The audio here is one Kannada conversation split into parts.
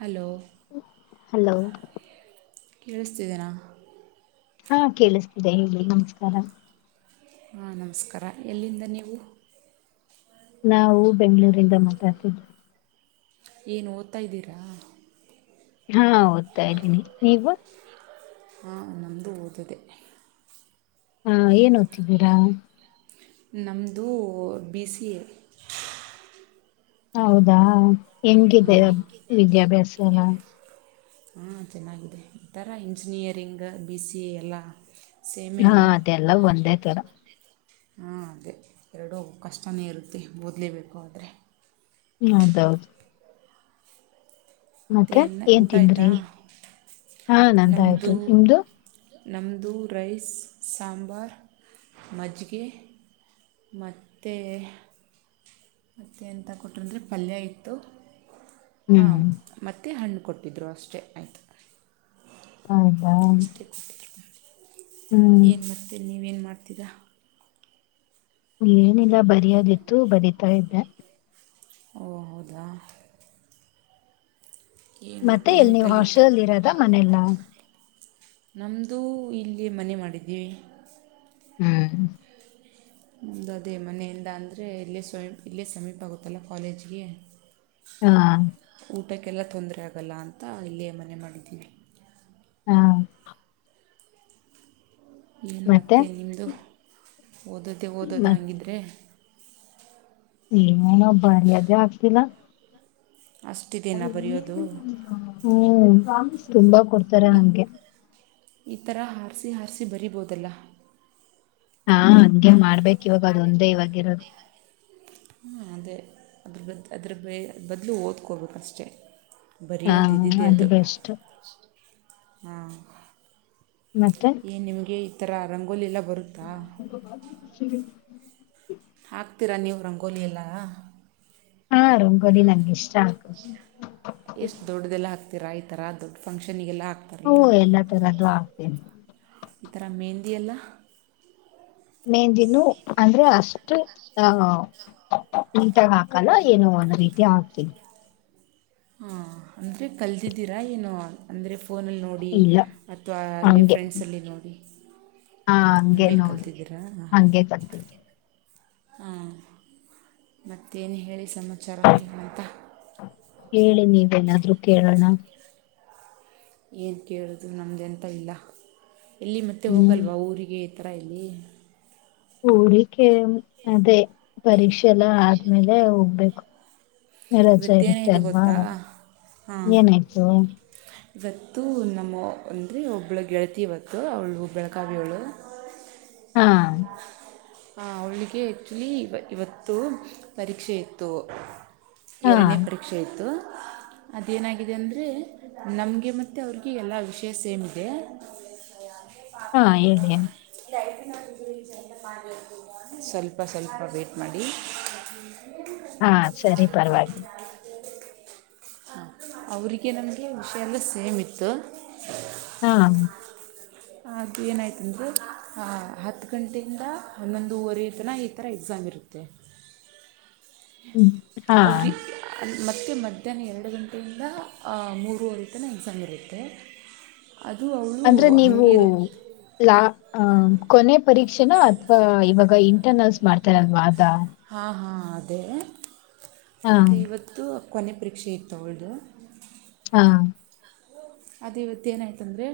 ಹಲೋ ಹಲೋ ಕೇಳಿಸ್ತಿದ್ದೀರ ಹಾ ಕೇಳಿಸ್ತಿದೆ ಹೇಳಿ ನಮಸ್ಕಾರ. ಹಾ ನಮಸ್ಕಾರ ಎಲ್ಲಿಂದ ನೀವು? ನಾವು ಬೆಂ್ಗಳೂರಿಂದ ಮಾತಾಡ್ತಿದ್ವಿ ಏನು ಓದ್ತಾ ಇದೀರಾ? ಹಾ ಓದ್ತಾ ಇದ್ದೀನಿ ನೀವು ಹಾಂ ಒಂದೊಂದು ಓದಿದೆ. ಹಾ ಏನ್ ಓದ್ತಿದ್ದೀರಾ? ನಮ್ಮದು ಬಿ ಸಿ ಎ ಹೌದಾ? ಎಂಗಿದೆ ವಿದ್ಯಾಭ್ಯಾಸ? ಏನ? ಹಾಂ ಚೆನ್ನಾಗಿದೆ ಈ ಥರ ಇಂಜಿನಿಯರಿಂಗ್ ಬಿ ಸಿ ಎ ಎಲ್ಲ ಸೇಮೇ ಹಾ ಅಲ್ಲ ಅದೆಲ್ಲ ಒಂದೇ ತರ ಹಾಂ ಅದೇ ಎರಡೂ ಕಷ್ಟನೇ ಇರುತ್ತೆ ಓದಲೇಬೇಕು ಆದರೆ ಹೌದೌದು. ಮತ್ತು ಮತ್ತೆ ಏನು ಏನ್ ಊಟ ಆಯಿತಾ ತಿಂದ್ರಿ ಹಾ ನಮ್ಮದು ನಂದಾಯ್ತು ನಿಮ್ದು. ನಮ್ಮದು ರೈಸ್ ಸಾಂಬರ್ ಮಜ್ಜಿಗೆ ಮತ್ತೆ ಮತ್ತೆ ಅಂತ ಕೊಟ್ಟ್ರು ಅಂದ್ರೆ ಪಲ್ಯ ಇತ್ತು ಹ್ಮ್ ಹಾಂ ಮತ್ತೆ ಹಣ್ಣು ಕೊಟ್ಟಿದ್ರು ಅಷ್ಟೇ ಆಯಿತು ಹೌದಾ. ಹ್ಮ್ ಏನ್ ಮಾಡ್ತೀರಿ ನೀವು ಏನ್ ಮಾಡ್ [unintelligible] ಏನಿಲ್ಲ ಬರಿಯದಿತ್ತು ಬರಿತಾ ಇದ್ದೆ. ಓ ಹೌದಾ ಏನು ಮತ್ತೆ ಎಲ್ ಏನು ನೀವ್ ಕಲಿತು ಹಾಸ್ಟೆಲ್ಲ್ಲಿ ಇರದ ಮನೆಲ್ಲ ನಮ್ಮದು ಇಲ್ಲಿ ಮನೆ ಮಾಡಿದ್ದೀವಿ ಹ್ಮ್ ನಮ್ದು ಅದೇ ಮನೆಯಿಂದ ಅಂದರೆ ಇಲ್ಲೇ ಸ್ವಯಂ ಇಲೆ ಸಮೀಪ ಆಗುತ್ತಲ್ಲ ಕಾಲೇಜ್ಗೆ ಹಾ ಊಟಕ್ಕೆಲ್ಲ ತೊಂದರೆ ಆಗಲ್ಲ ಅಂತ ಇಲ್ಲಿಯೇ ಮನೆ ಮಾಡಿದ್ದೀನಿ ಹಾ ಏನು ಮತ್ತೆ ನಿಮ್ಮದು ಓದೋದೇ ಓದೋದ ಹಂಗಿದ್ರೆ ಏನ ಬರಿಯದೇ ಆಗ್ತಿಲ್ಲ ಅ ಅಷ್ಟಿದೇನಾ ಬರೆಯೋದು ಹು ತುಂಬಾ ಕೊಡ್ತರಾ ಅಮ್ಗೆ ಈಥರ ಹಾರ್ಸಿ ಹಾರ್ಸಿ ಬರಿಬೋದಲ್ಲ ಹಾ ಹಂಗೆ ಮಾಡ್ಬೇಕ್ ಇವಾಗ್ ಅದೊಂದೇ ಇವಾಗಿರೋದು ಹಾ ಅದೇ ಅದ್ರ ಬದ ಅದ್ರ ಬ್ರೆ ಬದಲು ಓದ್ಕೋಬೊಕಷ್ಟೇ ಹಾ ಅದು ಬೆಸ್ಟ್ ಹ ಮತ್ತೆ ಏ ನಿಮ್ಗೆ ತರ ರಂಗೋಲಿ ಎಲ್ಲ ಬರುತ್ತಾ [inaudible] ಹಾಕ್ತೀರಾ ನೀವು ರಂಗೋಲಿ ಎಲ್ಲ ಹಾ ರಂಗೋಲಿ ನಂಗೆ ಇಷ್ಟ ಆಕ್ಕ. ಎಷ್ಟು ದೊಡ್ಡದೆಲ್ಲ ಈ ತರ ದೊಡ್ ಫಂಕ್ಷನ್ ಒ ಎಲ್ಲಾ ತರದ್ದು ಆಗ್ತೀನಿ. ಈ ತರ ಮೆಹಂದಿಯೆಲ್ಲ. ಮೇಂದಿನು ಅಂದ್ರೆ ಅಷ್ಟು ಆ ನೀಟಾಗ ಹಾಕಲ್ಲ ಏನೋ ಒಂದ್ ರೀತಿ ಹಾಕ್ತೀನಿ. ಹ ಅಂದ್ರೆ ಕಲ್ದಿದ್ದೀರಾ ಏನು ಅಂದ್ರೆ ಫೋನಲ್ಲಿ ನೋಡಿ ಇಲ್ಲ ಅಥವಾ ಅಲ್ಲೇ ಹಂಗೆ ಫ್ರೆಂಡ್ಸಲ್ಲಿ ನೋಡಿ ಹಾ ಹಂಗೆ ಹಂಗೇ ನೋಡಿ ಕಲ್ತಿದ್ದೀರಾ ಹಂಗೆ ಕಲ್ತೀನಿ ಹಾ ಮತ್ತೇನ್ ಹೇಳಿ ಸಮಾಚಾರ ಏನಂತ [unintelligible] ಕೇಳನ. ಏನು ಕೇಳಿದು ನಮ್ದ್ ಎಂತ ಇಲ್ಲ. ಎಲ್ಲಿ ಮತ್ತೆ ಹ್ಮ್ ಹೋಗಲ್ವಾ ಊರಿಗೆ ತರೈಲಿ ಊರಿಕೆ ಅದೇ ಪರೀಕ್ಷೆ ಎಲ್ಲ ಆದ್ಮೇಲೆ ಹೋಗ್ಬೇಕು. ರಜಾ ಇರುತ್ತೆ ಇವತ್ತೇನಾಯಿತು ಅಲ್ವಾ ಗೊತ್ತಾ ಹಾಂ ಏನಾಯ್ತು ಇವತ್ತು ನಮ್ಮ ಅಂದ್ರೆ ಒಬ್ಬಳು ಗೆಳತಿ ಇವತ್ತು ಅವ್ಳು ಬೆಳಗಾವಿ ಅವ್ಳು ಹಾ ಹಾ ಅವ್ಳಿಗೆ ಆ್ಯಕ್ಚುಲಿ ಇವತ್ತು ಪರೀಕ್ಷೆ ಇತ್ತು ಹಾ ಎರ್ಡನೇ ಪರೀಕ್ಷೆ ಇತ್ತು ಅದೇನಾಗಿದೆ ಅಂದರೆ ನಮ್ಗೆ ಮತ್ತೆ ಅವ್ರಿಗೆ ಎಲ್ಲ ವಿಷ್ಯ ಸೇಮ್ ಇದೆ ಹಾ ಹೇಳಿ [unintelligible] ಸ್ವಲ್ಪ ಸ್ವಲ್ಪ ವೇಟ್ ಮಾಡಿ ಹಾ ಸರಿ ಪರವಾಗಿ ಹಾಂ ಅವ್ರಿಗೆ ನಮ್ಗೆ ವಿಷ್ಯ ಎಲ್ಲ ಸೇಮ್ ಇತ್ತು ಹಾ ಅದು ಏನಾಯ್ತುಂದ್ರರೆ ಹತ್ತು ಗಂಟೆಯಿಂದ ಹನ್ನೊಂದೂವರೆ ತನ ಈ ಥರ ಎಕ್ಸಾಮ್ ಇರುತ್ತೆ ಹ್ಮ್ ಹಾ ಅವ್ರಿಗೆ ಮತ್ತೆ ಮಧ್ಯಾಹ್ನ ಎರ್ಡ್ ಗಂಟೆಯಿಂದ ಅ ಮೂರುವರೆ ತನ ಎಕ್ಸಾಮ್ ಇರುತ್ತೆ ಅದು ಅವಳು ಅಂದ್ರೆ ನೀವು ಹಾಗೆ ಇರುತ್ತೆ ಲಾ ಅ ಕೊನೆ ಪರೀಕ್ಷೆನ ಅಥವಾ ಇವಾಗ ಇಂಟರ್ನಲ್ಸ್ ಮಾಡ್ತಾರಲ್ವಾ ಅ ಹಾ ಹಾ. ಅದೇ ಹಾ ಅದೇ ಇವತ್ತು. ಕೊನೆ ಪರೀಕ್ಷೆ ಇತ್ತು ಅವಳ್ದು. ಹಾ ಅದು ಇವತ್ ಏನ್ ಆಯ್ತು ಅಂದ್ರೆ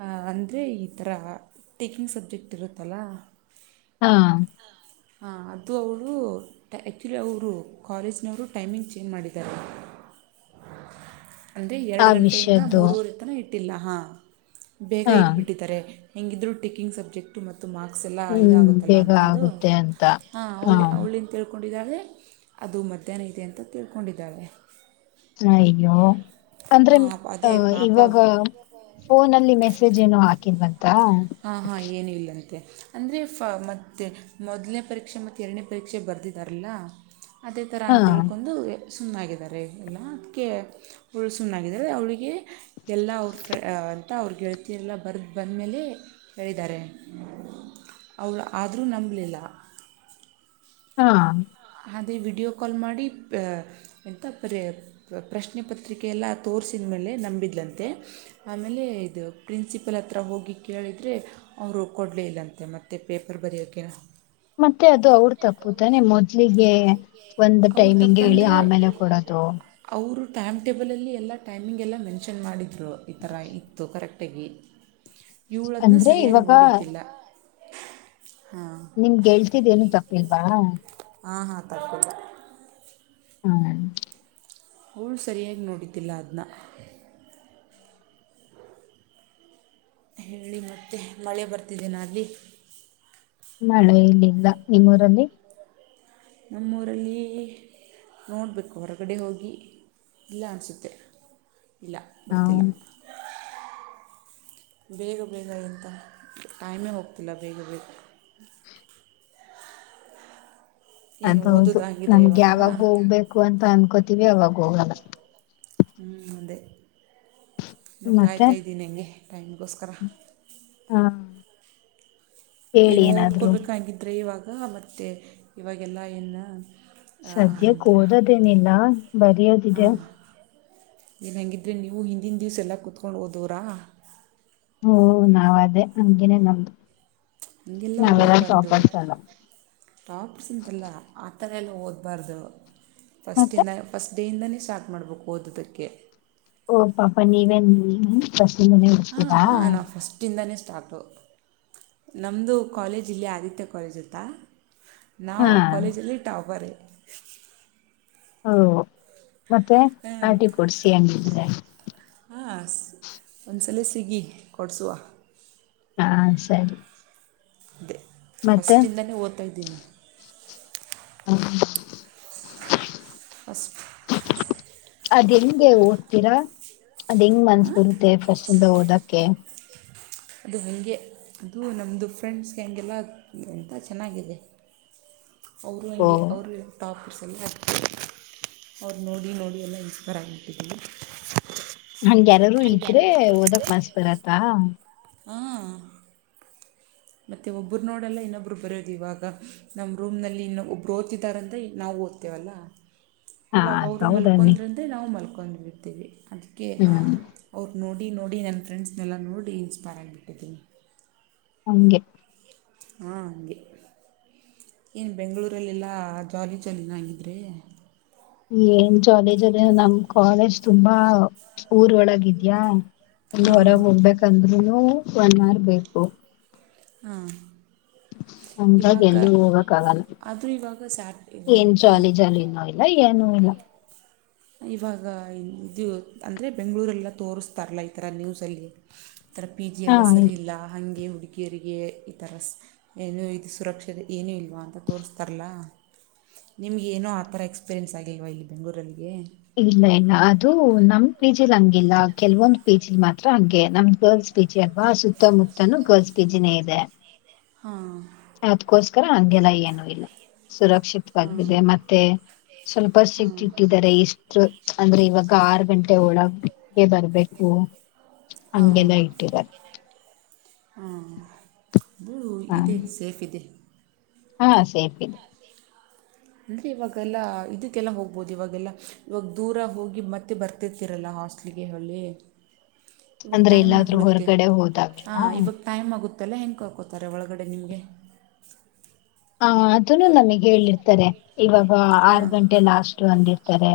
ಹ ಅಂದ್ರೆ ಈ ಥರ ಟೀಕಿಂಗ್ ಸಬ್ಜೆಕ್ಟ್ ಇರುತ್ತಲ್ಲ. ಹಾಂ ಹಾಂ ಅದು ಅವರು ಟ ಆ್ಯಕ್ಚುಲಿ ಅವರು ಕಾಲೇಜನವರು ಟೈಮಿಂಗ್ ಚೇಂಜ್ ಮಾಡಿದ್ದಾರೆ. ಅಂದ್ರೆ ಆ ಎರಡು ಗಂಟೆಯಿಂದ ವಿಷಯದ್ದು ಮೂವರೆ ತನ ಇಟ್ಟ ಇಲ್ಲ ಹಾಂ. ಬೇಗ ಹಾ ಇಟ್ಬಿಟ್ಟಿದ್ದಾರೆ. ಹೆಂಗಿದ್ರು ಟಿಕ್ಕಿಂಗ್ ಸಬ್ಜೆಕ್ಟು ಮತ್ ಇತ್ತು ಮಾರ್ಕ್ಸ್ ಎಲ್ಲ ಹ್ಮ್ ಇದಾಗುತ್ತಲ್ಲ ಬೇಗ ಅಂತಂದು ಆಗುತ್ತೆ ಅಂತ ಹಾ ಅವಳಿ ಅವಳಿ ಅಂತ ಹೇಳ್ಕೊ ಕೊಂಡಿದ್ದಾಳೆ ಅದು ಮಧ್ಯಾಹ್ನ ಇದೆ ಅಂತ ತಿಳ್ಕೊಂಡಿದ್ದಾಳೆ ಅಯ್ಯೋ, ಅಂದ್ರೆ ಹಾಂ, ಅ ಅದೇ ಪಾಪ ಇವಾಗ ಫೋನಲ್ಲಿ ಮೆಸೇಜ್ ಏನೋ ಹಾಕಿಲ್ವಂ ಹಾ ಹಾ ಏನು ಇಲ್ಲಂತೆ. ಅಂದರೆ ಫ ಮತ್ತೆ ಮೊದಲನೇ ಪರೀಕ್ಷೆ ಮತ್ತು ಎರಡನೇ ಪರೀಕ್ಷೆ ಬರೆದಿದ್ದಾರಲ್ಲ ಅದೇ ಥರ ಹಾ ಅಂತಳ್ಕೊಂಡು ಸುಮ್ನಾಗಿದ್ದಾರೆ ಎಲ್ಲ ಅದಕ್ಕೆ ಅವಳು ಸುಮ್ಮಾಗಿದ್ದಾಳೆ ಅವಳಿಗೆ ಎಲ್ಲ ಅವ್ರ ಫ್ರ ಅಂತ ಅವ್ ಗೆಳ್ತಿ ಎಲ್ಲ ಬರೆದು ಬಂದಮೇಲೆ ಹೇಳಿದ್ದಾರೆ ಅವಳ ಆದರೂ ನಂಬಲಿಲ್ಲ ಹಾಂ ಅದೇ ವೀಡಿಯೋ ಕಾಲ್ ಮಾಡಿ ಎಂತ ಪರ ಪ್ರಶ್ನೆ ಪತ್ರಿಕೆಲ್ಲ ತೋರಿಸಿದ ಮೇಲೆ ನಂಬಿದಲಂತೆ ಆಮೇಲೆ ಇದು ಪ್ರಿನ್ಸಿಪಲ್ ಹತ್ರಿ ಹೋಗಿ ಕೇಳಿದರೆ ಅವರು ಕೊಡಲೇ ಇಲ್ಲಂತೆ ಮತ್ತುತ್ತೆ ಪೇಪರ್ ಬರೆಯೋಕ್ಕೆ ಗೆ ಒಂದು ಅವ್ರ ಟೈಮಿಂಗ್ ಹೇಳಿ ತಪ್ಪಂದರೆ ಆಮೇಲೆ ಕೊಡದು. ಅವರು ಟೈಮ್ ಟೇಬಲ್ ಅಲ್ಲಿ ಎಲ್ಲ ಟೈಮಿಂಗ್ ಎಲ್ಲ ಮೆನ್ಷನ್ ಮಾಡಿ ಅದು ಈ ತರ ಇತ್ತು ಕರೆಕ್ಟ್ ತ್ತವಿ ಇವಳದ್ನ ಅಂದ್ರೆ ಸರಿಯಾಗ್ ಇವಾಗ ನೋಡಿದ್ದಿಲ್ಲ. [unintelligible] ನಿಮ್ಗೆೇಳ್ತಿದ್ ಏನು ತಪ್ಪಿಲ್ವಾ ಹಾಂ ಹಾಂ ತಗಿಲ್ಲ ಹ್ಮ ಅವಳು ಸರಿಯಾಗಿ ನೋಡಿದಿಲ್ಲ ಅದ್ನ ಹೇಳಿ ಮತ್ತೆ ಮಳೆ ಬರ್ತಿದ್ದೀನ ಅಲ್ಲಿ? ಮಳೆ ಇಲ್ಲಿಲ್ಲ ನಿಮ್ಮೂರಲ್ಲಿ ನಮ್ಮೂರಲ್ಲಿ ನೋಡಬೇಕು ಹೊರಗಡೆ ಹೋಗಿ ಇಲ್ಲ ಅನಿಸುತ್ತೆ ಇಲ್ಲ ಹಾ ಬರ್ತಿಲ್ಲ ಬೇಗ ಬೇಗ ಎಂತ ಟೈಮೇ ಹೋಗ್ತಿಲ್ಲ ಬೇಗ ಬೇಗ. ಏನು ಅದೌದು ಓದೋದಾಗಿದ್ರೆ ನಮ್ಗೆ ಇವಾಗ ಯಾವಾಗ ಹೋಗ್ಬೇಕು ಅಂತ ಅನ್ಕೊತ [unintelligible] ಹೋಗಲ್ಲ ಹ್ಮ ಅದೇ ಇನ್ನು ಮತ್ತೆ ಕಾಯ್ತಾ ಇದ್ದೀನಿ ನಂಗೆ ಟೈಮ್ಗೋಸ್ಕರ ಹಾ ಹೇಳಿ ಏನೋ ಏನಾದ್ರು ಓದ್ಕೊಬೇಕಂಗಿದ್ರೆ ಇವಾಗ ಅ ಮತ್ತೆ ಇವಾಗೆಲ್ಲಾ ಏನ್ ಸದ್ಯಕ್ಕೆ ಓದದೇನಿಲ್ಲ ಬರಯ ತಿರ ಏನಂಗಿದ್ರೆ ನೀವು ಹಿಂದಿನ ದಿವಸ ಎಲ್ಲ ಕುೂತ್ಕೊಂಡು ಹೋದವ್ರಾ ಹಓ ನಾವ ಅದೇ ಹಂಗೇನೆೇ ನಮ್ದು ಹಂಗೆಲ್ಲ ನಾವೆಲ್ಲ ಓದ್ಬಾರ್ದು ಟಾಪರ್ಸ್ ಅಲ್ಲ ಟಾಪರ್ಸ್ ಅಂತೆಲ್ಲ ಆ ಹತ್ತರಲ್ಲ ಓದಬಾರ್ದು ಮತ್ತೆ ಫಸ್ಟಿಂದ ಫಸ್ಟ್ ಅಡೆಯಿಂದನೇ ಸ್ಟಾರ್ಟ್ ಮಾಡ್ಬೇಕು ಓದೋದಕ್ಕೆ [inaudible] ಓ ಪಾಪ ನೀವೇ ಬಸ ಮನ ಹಾಂ ಇರ್ತೀರಾ ಹಾಂ ನಾವು ಫಸ್ಟಿಂದನೇ ಸ್ಟಾರ್ಟು ನಮ್ಮದು ಕಾಲೇಜ್ ಇಲ್ಲಿ ಆದಿತ್ಯ ಕಾಲೇಜ್ ಅತ್ತಾ ನಾವು ಹಾ ಆ ಕಾಲೇಜಲ್ಲಿಟ್ಟಟಾಬಾರೆ ಹ ಹ ಮತ್ತೆ ಹಾಂ ಪಾಟಿ ಕೊಡ್ಸಿ ಹಂಗಿದ್ರೆ ಹಾಂ ಒಂದ್ಸಲ ಸಿಗಿ ಕೊಡಿಸುವ ಹಾ ಸರಿ ಅ ಮತ್ತೆ ಫಸ್ಟಿಂದನೇ ಓದ್ತಾ ಇದಿದ್ದೀನಿ ಹ [inaudible] ಅಷ್ಟು ಅದ್ ಹೆಂಗೆ ಓದ್ತೀರಾ ಅದ ಹೆಂಗ್ ಮನ್ಸ್ ಬರುತ್ತೆ ಫಸ್ಟ್ ಹೌದಕ್ಕೆ ಅದು ಹಗೆ ಅದು ನಮ್ಮದು ಫ್ರೆಂಡ್ಸ್ಗೆ ಹಗೆಲ್ಲ ಎಂತ ಚೆನ್ನಾಗಿದೆ ಅವರು ಓ ಹಂಗೆ ಅವರು ಟಾಪರ್ಸ್ ಎಲ್ಲ ಅವ್ರು ನೋಡಿ ನೋಡಿ ಎಲ್ಲ ಇನ್ಸ್ಪೈರ್ ಆಗಿಬಿಟ್ಟಿದಲ್ಲ ಹಂಗೆಾರರು ಇದ್ರೆ ಓದಕ್ ಬಸ್ ಬರತ್ತ ಹಾ ಮತ್ತೆ ಒಬ್ಬರು ನೋಡಲ್ಲ ಇನ್ನೊಬ್ಬರು ಬರೋದು ಇವಾಗ ನಮ್ಮ ರೂಮ್ನಲ್ಲಿ ಇನ್ನೊ ಒಬ್ರು ಓದ್ತಿದಾರಂದ ನಾವು ಓದ್ತೇವಲ್ಲ ಹಾ ಇವಾಗ ಅದ್ ಅವರು ಹೌದನ್ನಿ ಮಲ್ಕೊಂಡ್ರಂದೆ ನಾವು ಮಲ್ಕೊಂಡ್ಬೇಕು ತ್ತವಿ [inaudible] ಅದಕ್ಕೆ ಹ್ಮ್ ಅವ್ರು ನೋಡಿ ನಡಿ ನೋಡಿ ನನ್ನ ಫ್ರೆಂಡ್ಸ್ನೆಲ್ಲ ನೋಡಿ ಇನ್ಸ್ಪೈರ್ ಆಗಿಬಿಟ್ಟಿದ್ದೀನಿ ಹಂಗೆ ಹಾ ಹಗೆ ಏನು ಬೆಂಗಳೂರಲ್ಲೆಲ್ಲ ಜಾಲಿ ಜಾಲಿನ ಹಾಗಿದ್ರೆ ಏನ್ ಜಾಲಿ ಜಾಲಿನೋ ಅದ ನಮ್ ಕಾಲೇಜ್ ತುಂಬಾ ಊರ್ ಒಳಗಿದ್ಯಾ ಎಲ್ಲೂ ಹಾಂ ಹೊರಗೆ ಹೋಗ್ಬೇಕಾಂದ್ರೂನು ಒನ್ ಅವರ್ ಬೇಕು ಹಾ ಹಂಗಾಗಿ ಎಲ್ಲಿ ಹೋಗಕ್ಕ ಆಗಲ್ಲ ಆದರೂ ಇವಾಗ ಸ್ಯಾಟ್ ಏನ್ ಎಂತ ಜಾಲಿ ಜಾಲಿನೂ ಇಲ್ಲ ಏನುೂ ಇಲ್ಲ ಇವಾಗ ಇದು ಅಂದರೆ ಬೆಂಗಳೂರೆಲ್ಲ ತೋರಿಸ್ತಾರಲ್ಲ ಈ ಥರ ನ್ಯೂಸಲ್ಲಿ ಈಥರ ಪಿ ಜಿ ಹಾ ಎಲ್ಲ ಸರಿ ಇಲ್ಲ ಹಂಗೆ ಇ ಹುಡುಗಿರಿಗೆ ಈ ತರ ಏನು ಸುರಕ್ಷತೆ ಏನೂ ಇಲ್ವಾ ಅಂತ ತೋರಿಸ್ತಾರಲ್ಲ ನಿಮ್ಗೇಏನೋ ಆ ಥರ ಎಕ್ಸ್ಪೀರಿಯೆನ್ಸ್ ಆಗಿಲ್ವಾ ಇಲ್ಲಿ ಬೆಂಗಳೂರಲ್ಲಿಗೆ ಇಲ್ಲ ಇಲ್ಲ ಅದು ನಮ್ ಪಿಜಿಲ್ ಹಂಗಿಲ್ಲ ಕೆಲ್ವೊಂದು ಪಿಜಿಲ್ ಮಾತ್ರ ಹಂಗೆ ನಮ್ ಗರ್ಲ್ಸ್ ಪಿಜಿ ಅಲ್ವಾ ಸುತ್ತಮುತ್ತನುೂ ಗರ್ಲ್ಸ್ ಪಜಿನೇ ಇದೆ ಹಾ ಅದಕೋಸ್ಕರ ಆಗೆಲ್ಲ ಏನು ಇಲ್ಲ ಹಾಂ ಸುರಕ್ಷಿತವಾಗಿದೆ ಮತ್ತೆ ಸ್ವಲ್ಪ ಹಾಂ ಸಿಟ್ಟಿಟ್ಟಿದ್ದಾರೆ ಇಷ್ಟು ಅಂದ್ರೆ ಇವಾಗ ಆರು ಗಂಟೆ ಒಳಗೆ ಬರ್ಬೇಕು ಹಂಗೆಲ್ಲಾ ಇಟ್ಟಿದ್ದಾರೆ ಹ್ಮ್ ಓ ಹಾ ಇದೆ ಸೇಫ್ ಇದೆ ಹಾ ಸೇಫ ಇದೆ ಅಂದ್ರೆ ಇವಾಗೆಲ್ಲ ಇದಕ್ಕೆಲ್ಲ ಹೋಗ್ಬೋದು ಇವಾಗೆಲ್ಲ ಇವಾಗ ದೂರ ಹೋಗಿ ಮತ್ತೆ ಬರ್ತಿರ್ತಿರಲ್ಲ ಹಾಸ್ಟೇಲ್ ಹೊರಳಿ ಅಂದ್ರೆ ಇಲ್ಲಾದ್ರೂ ಹೊರಗಡೆ ಹೋದಾಗ್ಲಾ ಮತ್ತಲ್ಲ ಹೆಂಗೆ ಕರ್ಕೋತರೆ ಒಳಗಡೆ ನಿಮಗೆ ಹಾ ಅದನ್ನು ನಮಗೆ ಹೇಳಿರ್ತ ತರೆ ಇವಾಗ ಆರ್ ಹಾಂ ಗಂಟೆ ಲಾಸ್ಟ್ ಅಂದಿರ್ತಾರೆ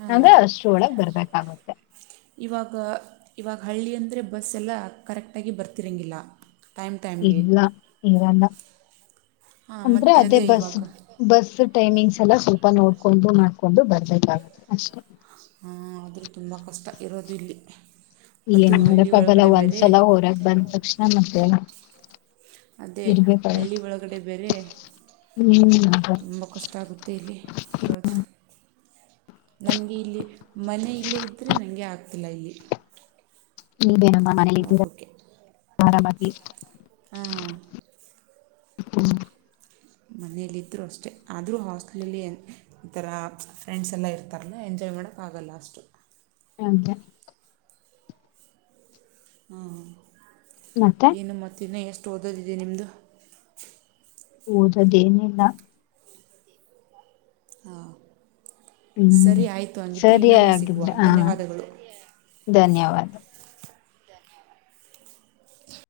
ಹಾಂ ಅಂದ್ರೆ ಅಷ್ಟುೊಳಗ್ ಬರ್ಬೇಕಾಗುತ್ತೆ ಇವಾಗ ಇವಾಗ ಹಳ್ಳಿ ಅಂದರೆ ಬಸ್ ಎಲ್ಲ ಕರೆಕ್ಟಾಗಿ ಬರ್ತಿರೋಂಗಿಲ್ಲ ಇಲ್ಲ ಇರಲ್ಲ ಹಾಂ ಅಂದ್ರೆ ಮತ್ತು ಅದೇ ಬಸ್ ಇವಾಗ ಬಸ್ ಟೈಮಿಂಗ್ಸ್ ಎಲ್ಲ ಸ್ವಲ್ಪ ನೋಡ್ಕೊಂಡು ಮಾಡಕೊಂಡು ಬರ್ಬೇಕಾಗುತ್ತೆ ಅಷ್ಟೇ ಆದರೂ ತುಂಬ ಕಷ್ಟ ಇರೋದು ಇಲ್ಲಿ ಅದು ಏನ್ ಹಳ್ಳಿ ಮಾಡಕ್ಗಲ್ಲ ಒಳಗಡೆ ಬೇರೆ ಒಂದ್ಸಲ ಹೊರಾಗ ಬಂದ ತಕ್ಷಣ ಮತ್ತೆ ಅದೇ ಇರ್ಬೇಕಾಗತ್ತ ಹಳ್ಳಿ ಒಳಗಡೆ ಬೇರೆ ಹ್ಮ ತುಂಬ ಕಷ್ಟ ಆಗುತ್ತೆ ಇಲ್ಲಿ ನನ್ಗೆ ಇಲ್ಲಿ ಮನೆ ಇಲ್ಲೇ ಇದ್ದ್ರರೆ ನನಗೆ ಆಕ ಇಲ್ಲ ಇಲ್ಲಿ ನೀ ಬೇನ ಓಕೆ. ಆರಾಮಕಿ. ಹಾ ಹ ಮನೆಯಲ್ಲಿದ್ದೂ ಅಷ್ಟೇ ಆದರೂ ಹಾಸ್ಟಲಲ್ಲಿ ಈ ಥರ ಫ್ರೆಂಡ್ಸ್ ಎಲ್ಲ ಇರ್ತಾರಲ್ಲ ಎಂಜಾಯ್ ಮಾಡೋಕ್ಕಾಗಲ್ಲ ಅಷ್ಟು. [unintelligible] ಹ್ಮ ಮತ್ತೆ ಏನು ಮತ್ ಇನ್ನ ಎಷ್ಟು. [unintelligible] ನಿಮ್ಮದುು. ಓದೋದು ಏನ್ ಇಲ್ಲ. ಹಾ ಹ್ಮ್ ಸರಿ ಸಿಗುವ ಹಾಗಗಿದ್ರೆ ಹ ಧನ್ಯವಾದಗಳು ಧನ್ಯವಾದ.